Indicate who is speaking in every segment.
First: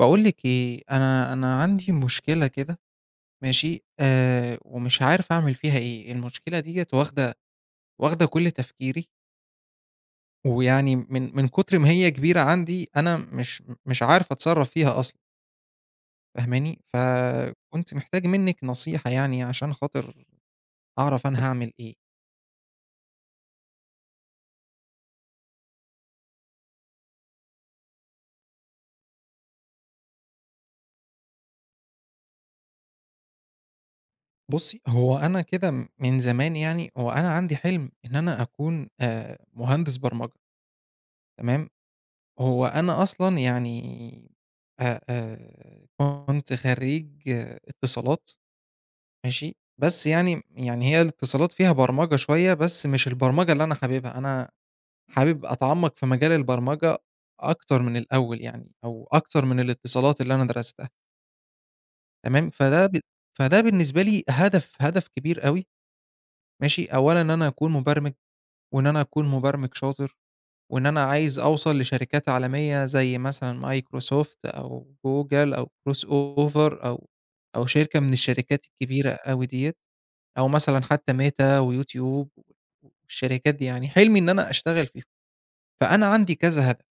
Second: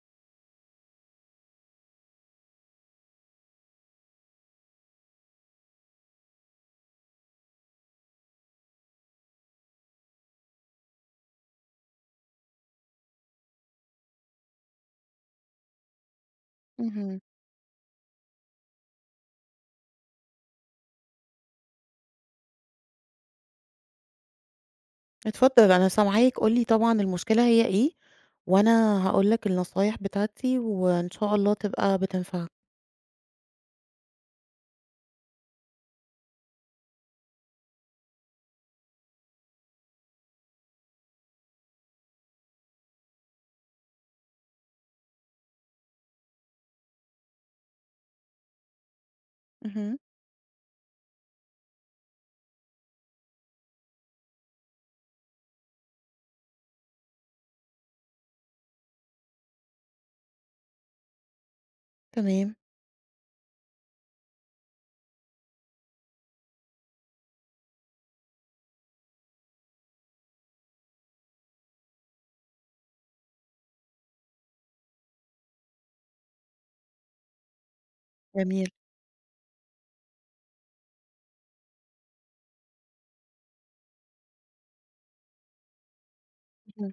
Speaker 1: باقول لِك إيه، أنا عندي مشكلة كده. ماشي، ومش عارف أعمل فيها إيه. المشكلة ديّة واخدة كل تفكيري، ويعني من كتر ما هي كبيرة عندي أنا مش عارف أتصرّف فيها أصلًا. فاهماني؟
Speaker 2: اهم.
Speaker 1: فكنت محتاج منِّك نصيحة يعني عشان خاطر أعرف أنا هاعمل إيه.
Speaker 2: اتفضل أنا سامعاك، قُل لي طبعًا المشكلة هي إيه، وأنا هاقول لك النصايح بتاعتي وإن شاء الله تبقى بتنفعك.
Speaker 1: بُصّي، هو أنا كده من زمان، يعني هو أنا عندي حلم إن أنا أكون مهندس برمجة، تمام؟ هو أنا أصلًا يعني كنت خرّيج اتصالات. ماشي،
Speaker 2: اهم،
Speaker 1: بس يعني هي الاتصالات فيها برمجة شوية، بس مش البرمجة اللي أنا حاببها. أنا حابب أتعمّق في مجال البرمجة أكتر من الأول، يعني أو أكتر من الاتصالات اللي أنا درستها. تمام،
Speaker 2: تمام،
Speaker 1: فده بالنسبة لي هدف كبير أوي. ماشي، أولًا إن أنا أكون مبرمج، وإن أنا أكون مبرمج شاطر. وإن أنا عايز أوصل لشركات عالمية زي مثلًا مايكروسوفت أو جوجل أو crossover أو شركة من الشركات
Speaker 2: جميل.
Speaker 1: الكبيرة أوي ديّة، أو مثلًا حتى ميتا ويوتيوب والشركات دي، يعني حلمي إن أنا أشتغل فيهم. فأنا عندي كذا هدف.
Speaker 2: اهم،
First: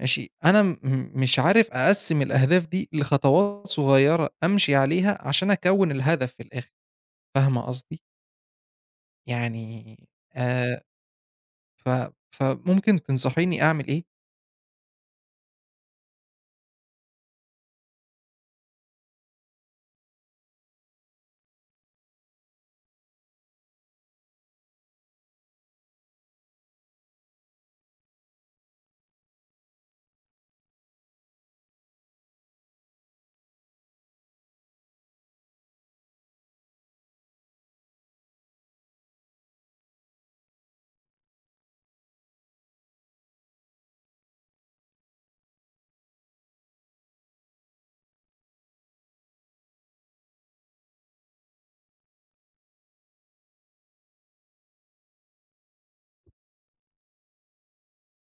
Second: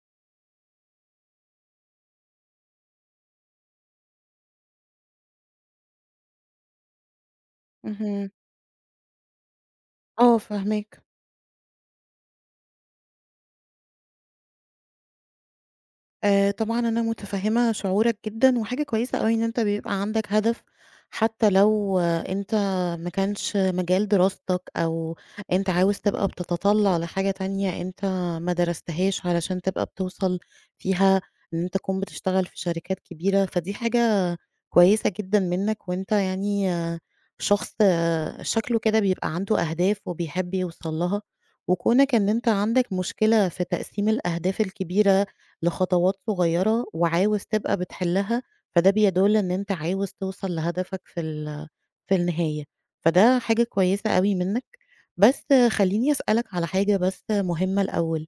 Speaker 1: ماشي، أنا م مش عارف أقسّم الأهداف دي لخطوات صغيرة أمشي عليها عشان أكوّن الهدف في الآخر. فاهمة قصدي؟
Speaker 2: اهم،
Speaker 1: يعني
Speaker 2: آه
Speaker 1: آآ
Speaker 2: فاهماك.
Speaker 1: ف فممكن تنصحيني أعمل إيه؟
Speaker 2: طبعًا أنا متفهّمة شعورك جدًا، وحاجة كويسة أوي إن أنت بيبقى عندك هدف، حتى لو أنت ما كانش مجال دراستك أو أنت عاوز تبقى بتتطلّع لحاجة تانية أنت ما درستهاش علشان تبقى بتوصل فيها إن أنت تكون بتشتغل في شركات كبيرة، فدي حاجة كويسة جدًا منّك، وأنت يعني شخص شكله كده بيبقى عنده أهداف وبيحب يوصل لها، وكونك إن أنت عندك مشكلة في تقسيم الأهداف الكبيرة لخطوات صغيرة وعاوز تبقى بتحلها، فده بيدل إن أنت عاوز توصل لهدفك في النهاية، فده حاجة كويسة أوي منّك. بس خلّيني أسألك على حاجة بس مهمة الأول،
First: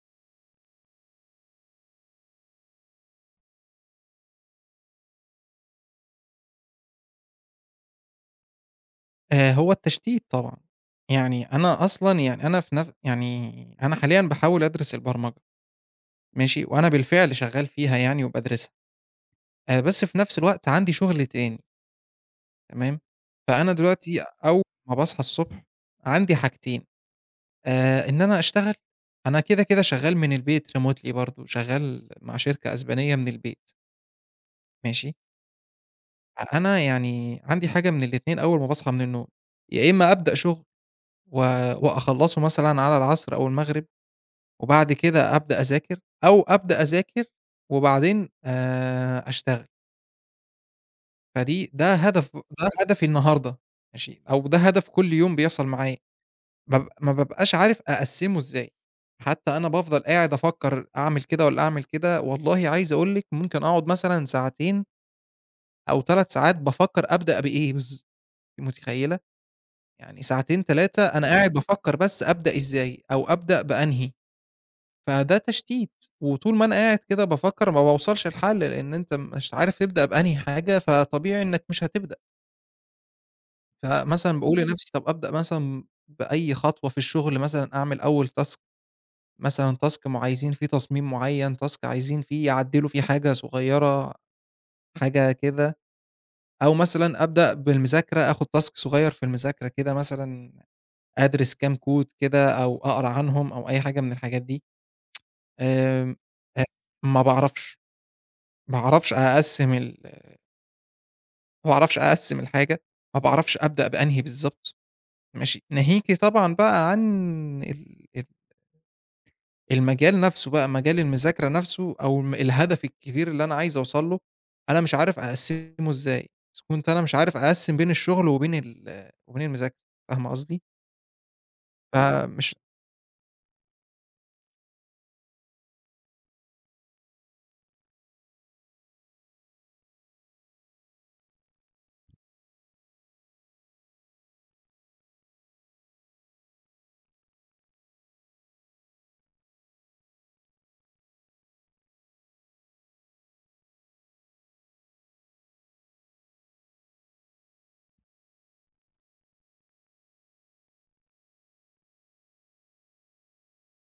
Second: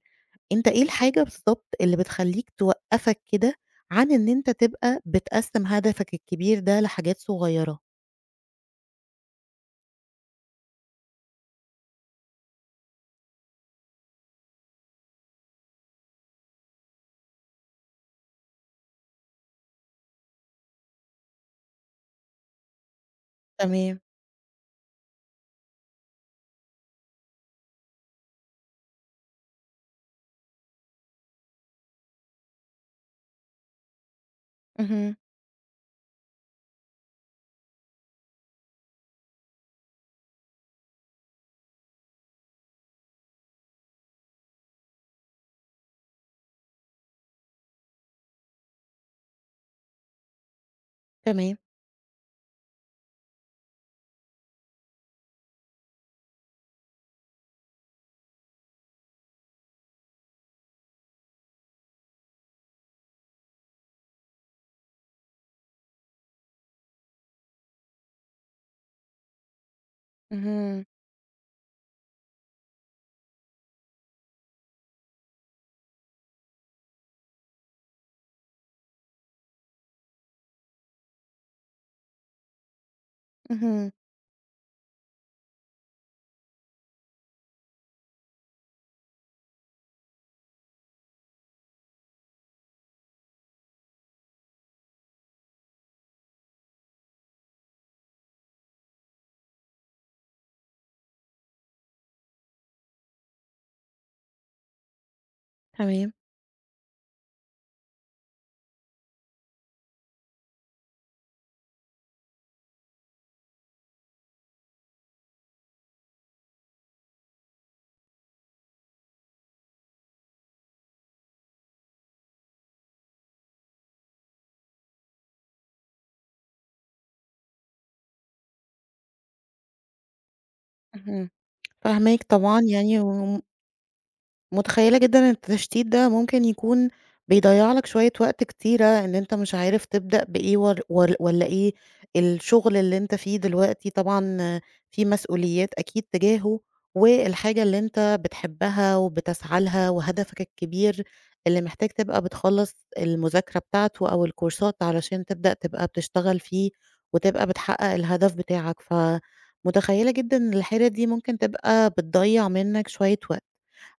Speaker 2: أنت إيه الحاجة بالضبط اللي بتخلّيك توقّفك كده عن إن أنت تبقى بتقسّم هدفك الكبير ده لحاجات صغيّرة؟
Speaker 1: هو التشتيت طبعًا. يعني أنا أصلًا، يعني أنا في نف يعني أنا حاليًا باحاول أدرس البرمجة. ماشي، وأنا بالفعل شغّال فيها يعني وبادرسها. بس في نفس الوقت عندي شغل تاني. تمام، فأنا
Speaker 2: تمام.
Speaker 1: دلوقتي أول ما باصحى الصبح عندي حاجتين، إن أنا أشتغل. أنا كده، كده شغّال من البيت remotely برضه، شغّال مع شركة أسبانية من البيت. ماشي،
Speaker 2: اهم.
Speaker 1: فأنا يعني عندي حاجة من الاتنين أول ما باصحى من النوم، يا إما أبدأ شغل و وأخلّصه مثلًا على العصر أو المغرب، وبعد كده أبدأ أذاكر. أو أبدأ أذاكر وبعدين أشتغل.
Speaker 2: تمام.
Speaker 1: فدي ده هدف ده هدفي النهارده. ماشي، أو ده هدف كل يوم بيحصل معايا، ما بابقاش عارف أقسّمه إزاي. حتى أنا بافضل قاعد أفكّر أعمل كده والّا أعمل كده. والله عايز أقول لِك ممكن أقعد مثلًا ساعتين أو 3 ساعات بافكّر أبدأ بإيه أنتِ متخيّلة؟ يعني ساعتين،
Speaker 2: اهم.
Speaker 1: 3، أنا قاعد بافكّر بس أبدأ إزاي، أو أبدأ بأنهي. فده تشتيت، وطول ما أنا قاعد كده بافكّر ما باوصلش لحل، لإن أنت مش عارف تبدأ بأنهي حاجة، فطبيعي إنك مش هتبدأ.
Speaker 2: اهم.
Speaker 1: فمثلًا باقول لنفسي، طب أبدأ مثلًا بأي خطوة في الشغل، مثلًا أعمل أول task، مثلًا task عايزين فيه تصميم معيّن، task عايزين فيه يعدّلوا فيه حاجة صغيّرة، حاجة كده. أو مثلًا أبدأ بالمذاكرة، آخُد task صغيّر في المذاكرة كده، مثلًا أدرس كام كود كده أو أقرا عنهم، أو أي حاجة من الحاجات دي.
Speaker 2: تمام.
Speaker 1: آمم، أ ما باعرفش. ما أعرفش أقسّم ال ما باعرفش أقسّم الحاجة، ما باعرفش أبدأ بأنهي بالضبط. ماشي، ناهيكِ طبعًا بقى عن ال ال المجال نفسه بقى، مجال المذاكرة نفسه أو الهدف الكبير اللي أنا عايز أوصل له. أنا مش عارف أقسّمه إزاي، إذ كنت أنا مش عارف أقسّم بين الشغل وبين المذاكرة. فاهمة قصدي؟
Speaker 2: اهم. فاهماك
Speaker 1: فمش
Speaker 2: طبعًا يعني و متخيلة جدًا إن التشتيت ده ممكن يكون بيضيّع لك شوية وقت كتيرة، إن أنت مش عارف تبدأ بإيه ور ور والّا إيه الشغل اللي أنت فيه دلوقتي طبعًا في مسؤوليات أكيد تجاهه، والحاجة اللي أنت بتحبها وبتسعى لها وهدفك الكبير اللي محتاج تبقى بتخلّص المذاكرة بتاعته أو الكورسات علشان تبدأ تبقى بتشتغل فيه وتبقى بتحقق الهدف بتاعك، فمتخيلة جدًا إن الحيرة دي ممكن تبقى بتضيّع منك شوية وقت.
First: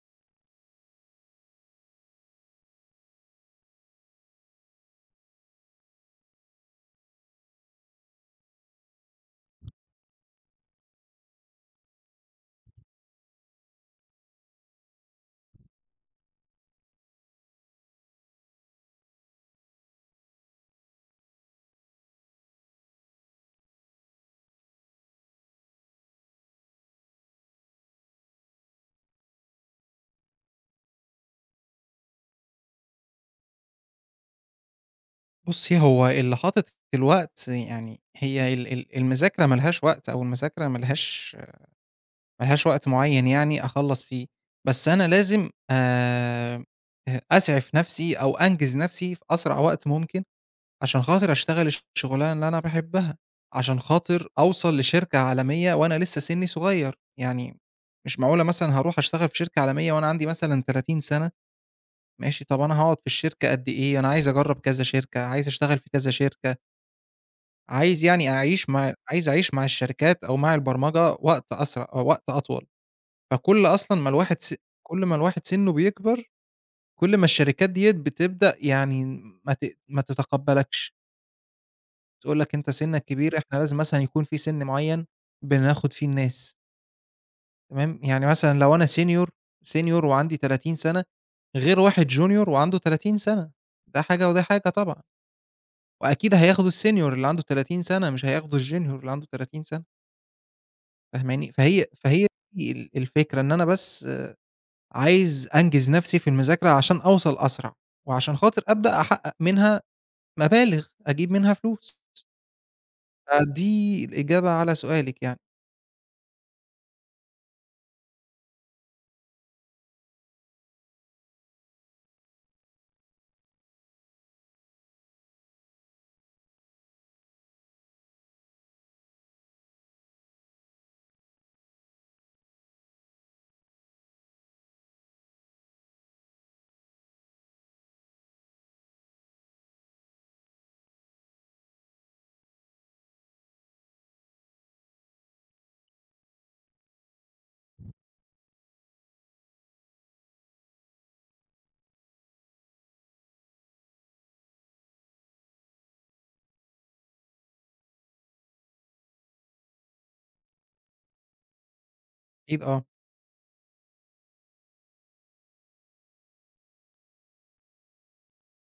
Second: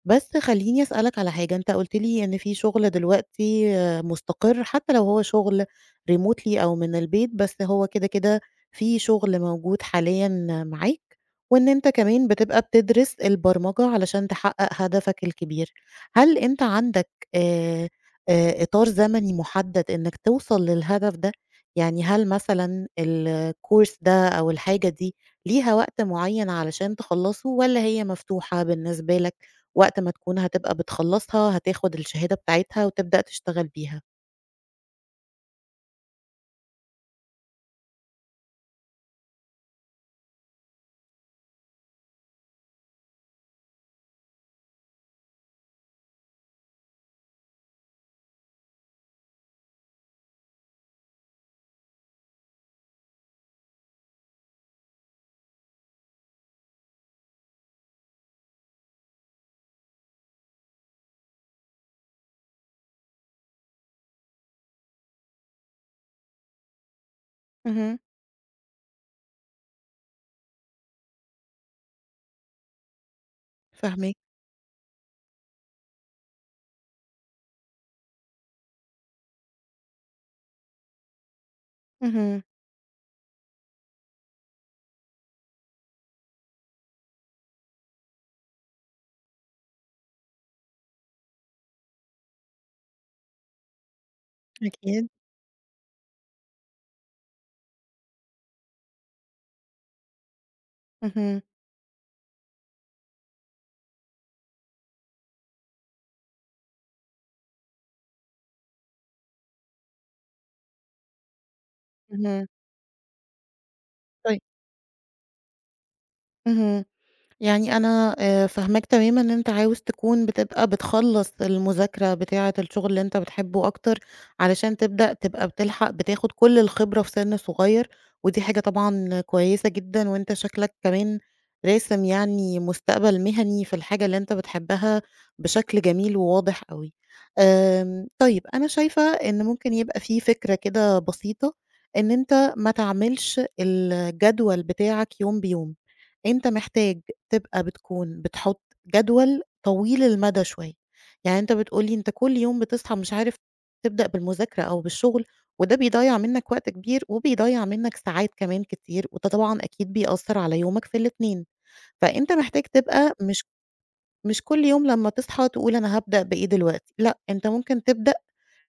Speaker 2: بس خلّيني أسألك على حاجة، أنت قُلت لي إن في شغل دلوقتي مُستقر، حتى لو هو شغل remotely أو من البيت، بس هو كده، كده في شغل موجود حاليًا معاك، وإن أنت كمان بتبقى بتدرس البرمجة علشان تحقق هدفك الكبير. هل أنت عندك آآ، إطار زمني محدد إنك توصل للهدف ده؟ يعني هل مثلًا الcourse ده أو الحاجة دي ليها وقت معين علشان تخلّصه والّا هي مفتوحة بالنسبة لك؟ وقت ما تكون هتبقى بتخلّصها، هتاخد الشهادة بتاعتها وتبدأ تشتغل بيها.
Speaker 1: بُصّي، هو اللي حاطط الوقت، يعني هي ال ال المذاكرة ما لهاش وقت، أو المذاكرة ما لهاش وقت معيّن يعني أخلّص فيه. بس أنا لازم أ أسعف نفسي أو أنجز نفسي في أسرع وقت ممكن، عشان خاطر أشتغل الشغلانة اللي أنا باحبها، عشان خاطر أوصل لشركة عالمية وأنا لسه سنّي صغير. يعني مش معقولة مثلًا هاروح أشتغل في شركة عالمية وأنا عندي مثلًا 30 سنة. ماشي، طَب أنا هاقعد في الشركة قد إيه؟ أنا عايز أجرّب كذا شركة، عايز أشتغل في كذا شركة،
Speaker 2: اهم.
Speaker 1: عايز أعيش مع الشركات أو مع البرمجة وقت أسرع أو وقت أطول. فكل أصلًا ما
Speaker 2: فاهماني؟
Speaker 1: الواحد س كل ما الواحد سنّه بيكبر، كل ما الشركات ديّة بتبدأ، يعني ما تتقبّلكش، تقول
Speaker 2: اهم.
Speaker 1: لك أنت سنّك كبير، إحنا لازم مثلًا يكون في سِن معيّن بناخُد فيه الناس. تمام، يعني مثلًا لو أنا senior وعندي 30 سَنة، غير واحد junior وعنده 30 سَنة، ده حاجة وده حاجة طبعًا.
Speaker 2: أكيد.
Speaker 1: وأكيد هياخدوا الsenior اللي عنده 30 سَنة، مش هياخدوا الjunior اللي عنده 30 سَنة.
Speaker 2: اهم.
Speaker 1: فاهماني؟ فهي دي الفكرة، إن أنا بس عايز أنجز نفسي في المذاكرة عشان أوصل أسرع، وعشان خاطر أبدأ أحقق منها مبالغ، أجيب منها فلوس.
Speaker 2: اهم.
Speaker 1: فدي
Speaker 2: طيب.
Speaker 1: الإجابة على سؤالِك يعني.
Speaker 2: اهم. يعني أنا فاهماك تمامًا إن أنت عاوز تكون بتبقى بتخلّص المذاكرة بتاعة الشغل اللي أنت بتحبه أكتر، علشان تبدأ تبقى بتلحق بتاخد كل الخبرة في سِن صغير، ودي حاجة طبعًا كويسة جدًا، وأنت شكلك كمان راسم يعني مستقبل مهني في الحاجة اللي أنت بتحبها بشكل جميل وواضح أوي. طيب أنا شايفة إن ممكن يبقى في فكرة كده بسيطة، إن أنت ما تعملش الجدول بتاعك يوم بيوم، أنت محتاج تبقى بتكون بتحط جدول طويل المدى شوية، يعني أنت بتقول لي أنت كل يوم بتصحى مش عارف تبدأ بالمذاكرة أو بالشغل، وده بيضيّع منك وقت كبير وبيضيّع منك ساعات كمان كتير، وده طبعًا أكيد بيأثّر على يومك في الاتنين، فأنت
Speaker 1: أكيد
Speaker 2: محتاج
Speaker 1: آه.
Speaker 2: تبقى مش كل يوم لمّا تصحى تقول أنا هابدأ بإيه دلوقتي، لأ أنت ممكن تبدأ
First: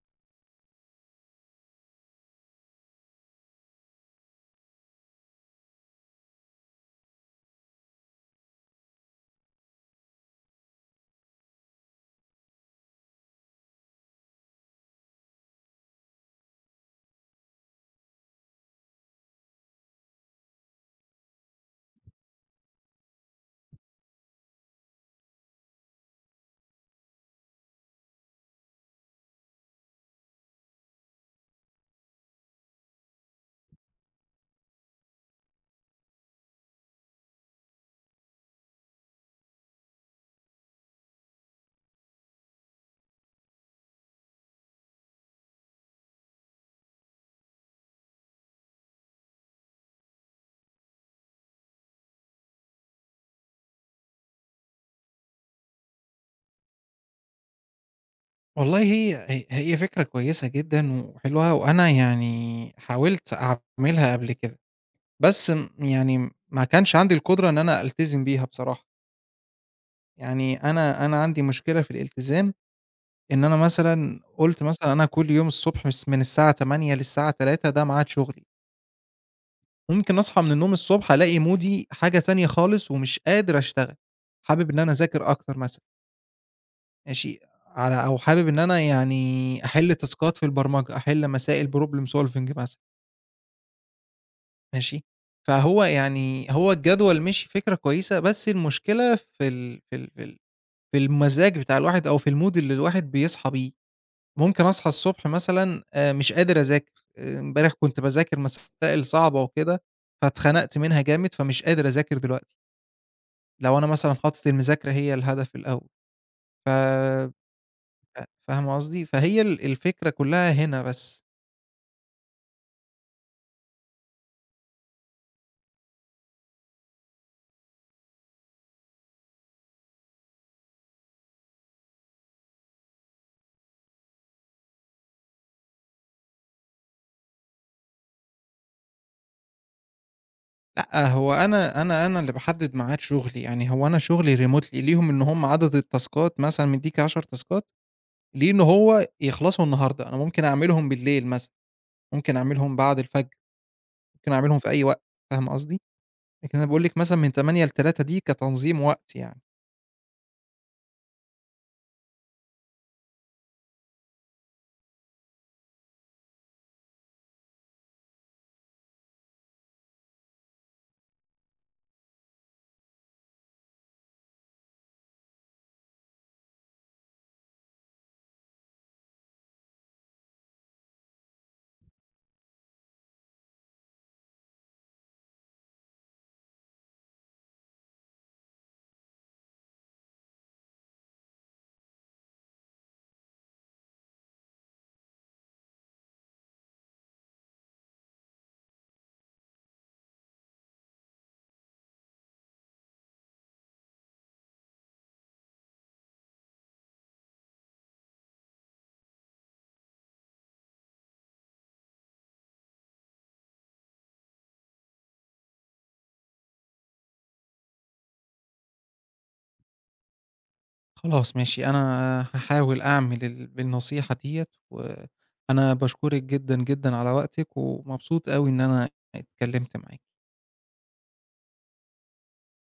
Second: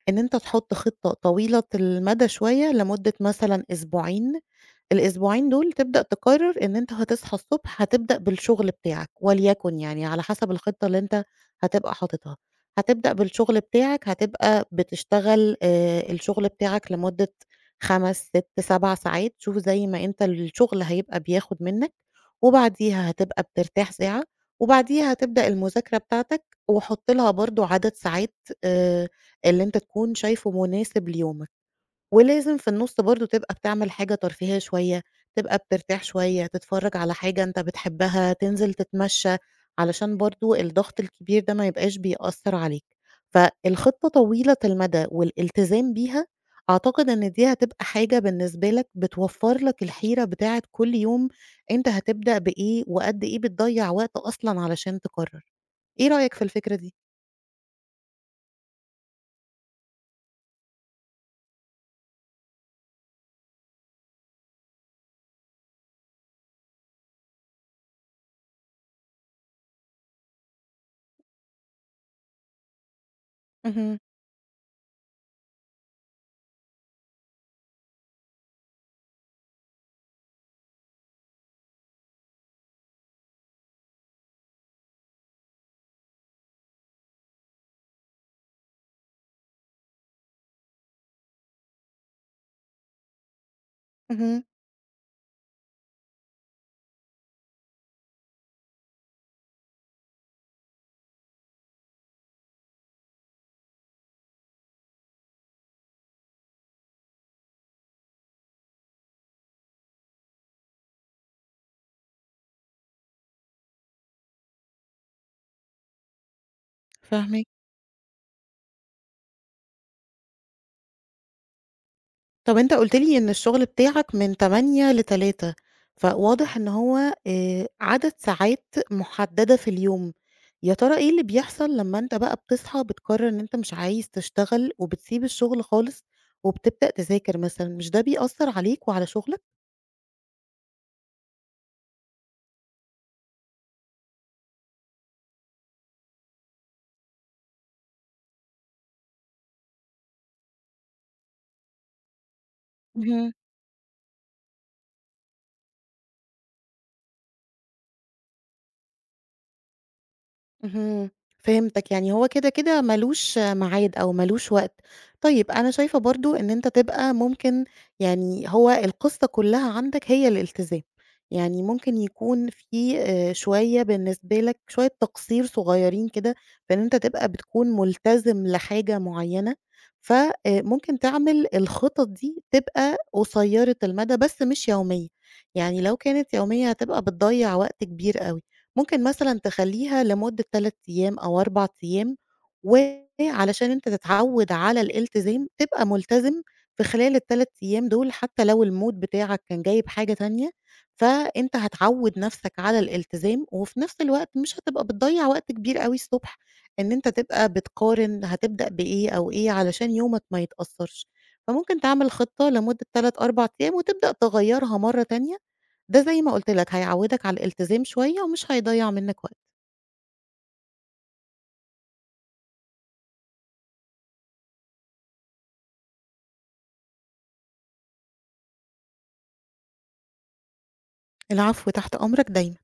Speaker 2: إن أنت تحط خطة طويلة المدى شوية لمدة مثلًا أسبوعين الأسبوعين دول تبدأ تقرر إن أنت هتصحى الصبح هتبدأ بالشغل بتاعك، وليكن يعني على حسب الخطة اللي أنت هتبقى حاططها، هتبدأ بالشغل بتاعك هتبقى بتشتغل الشغل بتاعك لمدة 5، 6، 7 ساعات، شوف زي ما أنت الشغل هيبقى بياخد منك، وبعديها هتبقى بترتاح ساعة، وبعديها هتبدأ المذاكرة بتاعتك، وحُط لها برضه عدد ساعات آآ اللي أنت تكون شايفه مناسب ليومك. ولازم في النُص برضه تبقى بتعمل حاجة ترفيهية شوية، تبقى بترتاح شوية، تتفرّج على حاجة أنت بتحبها، تنزل تتمشّى، علشان برضه الضغط الكبير ده ما يبقاش بيأثّر عليك. فالخطة طويلة المدى والالتزام بيها، أعتقد إن دي هتبقى حاجة بالنسبة لك بتوفّر لك الحيرة بتاعة كل يوم أنت هتبدأ بإيه وقد إيه بتضيّع وقت أصلًا علشان تقرّر. إيه رأيك في الفكرة دي؟
Speaker 1: والله هي هي فكرة كويسة جدًا وحلوة، وأنا يعني حاولت أعملها قبل كده، بس يعني ما كانش عندي القدرة إن أنا ألتزم بيها بصراحة. يعني أنا عندي مشكلة في الالتزام، إن أنا
Speaker 2: اهم،
Speaker 1: مثلًا قُلت، مثلًا أنا كل يوم الصبح من الساعة 08:00 للساعة 15:00 ده ميعاد شغلي. ممكن أصحى من النوم الصبح ألاقي مودي حاجة تانية خالص ومش قادر أشتغل، حابب إن أنا أذاكر أكتر مثلًا. ماشي، أو حابب إن أنا يعني أحل تاسكات في البرمجة، أحل مسائل problem solving مثلًا.
Speaker 2: اهم،
Speaker 1: ماشي، فهو يعني هو الجدول مشي فكرة كويسة، بس المشكلة في المزاج بتاع الواحد أو في الmood اللي الواحد بيصحى بيه. ممكن أصحى الصبح مثلًا مش قادر أذاكر. آه، امبارح كنت باذاكر مسائل صعبة وكده، فاتخنقت منها جامد فمش قادر أذاكر دلوقتي. لو أنا مثلًا حاطط المذاكرة هي الهدف الأول. ف
Speaker 2: فاهماكِ.
Speaker 1: فاهمة قصدي؟ فهي الفكرة كلّها هنا بس.
Speaker 2: طب أنت قُلت لي إن الشغل بتاعك من 08:00 ل15:00 فواضح إن هو عدد ساعات محددة في اليوم، يا ترى إيه اللي بيحصل لمّا أنت بقى بتصحى بتقرر إن أنت مش عايز تشتغل وبتسيب الشغل خالص وبتبدأ تذاكر مثلًا، مش ده بيأثر عليك وعلى شغلك؟
Speaker 1: لأ، هو أنا اللي باحدد ميعاد شغلي، يعني هو أنا شغلي remotely، ليهم إن هم عدد التاسكات مثلًا مدّيك 10 تاسكات، ليه إن هو يخلصوا النهارده. أنا ممكن أعملهم بالليل مثلًا، ممكن أعملهم بعد الفجر، ممكن أعملهم في أي وقت. فاهمة قصدي؟ لكن أنا باقول لِك مثلًا من 08:00 ل15:00 دي كتنظيم وقت يعني.
Speaker 2: اهم، فهمتك، يعني هو كده، كده ما لوش ميعاد أو ما لوش وقت. طيب أنا شايفة برضه إن أنت تبقى ممكن يعني هو القصة كلّها عندك هي الالتزام، يعني ممكن يكون في شوية بالنسبة لك شوية تقصير صغيّرين كده، في إن أنت تبقى بتكون ملتزم لحاجة معيّنة، ف ممكن تعمل الخطط دي تبقى قصيّرة المدى بس مش يومية، يعني لو كانت يومية هتبقى بتضيّع وقت كبير أوي. ممكن مثلًا تخلّيها لمدة 3 أيام أو 4 أيام، وعلشان أنت تتعوّد على الالتزام، تبقى ملتزم في خلال ال3 أيام دول حتى لو الMood بتاعك كان جايب حاجة تانية، فأنت هتعوّد نفسك على الالتزام، وفي نفس الوقت مش هتبقى بتضيّع وقت كبير أوي الصبح إن أنت تبقى بتقارن هتبدأ بإيه أو إيه علشان يومك ما يتأثّرش. فممكن تعمل خطة لمدة 3، 4 أيام وتبدأ تغيّرها مرّة تانية ده زي ما قُلت لك هيعوّدك على الالتزام شوية ومش هيضيّع منّك وقت.
Speaker 1: خلاص ماشي، أنا هاحاول أعمل بالنصيحة ديّة، وأنا باشكرِك جدًا، جدًا على وقتِك، ومبسوط أوي إن أنا اتكلمت معاكِ.
Speaker 2: العفو، تحت أمرك دايمًا.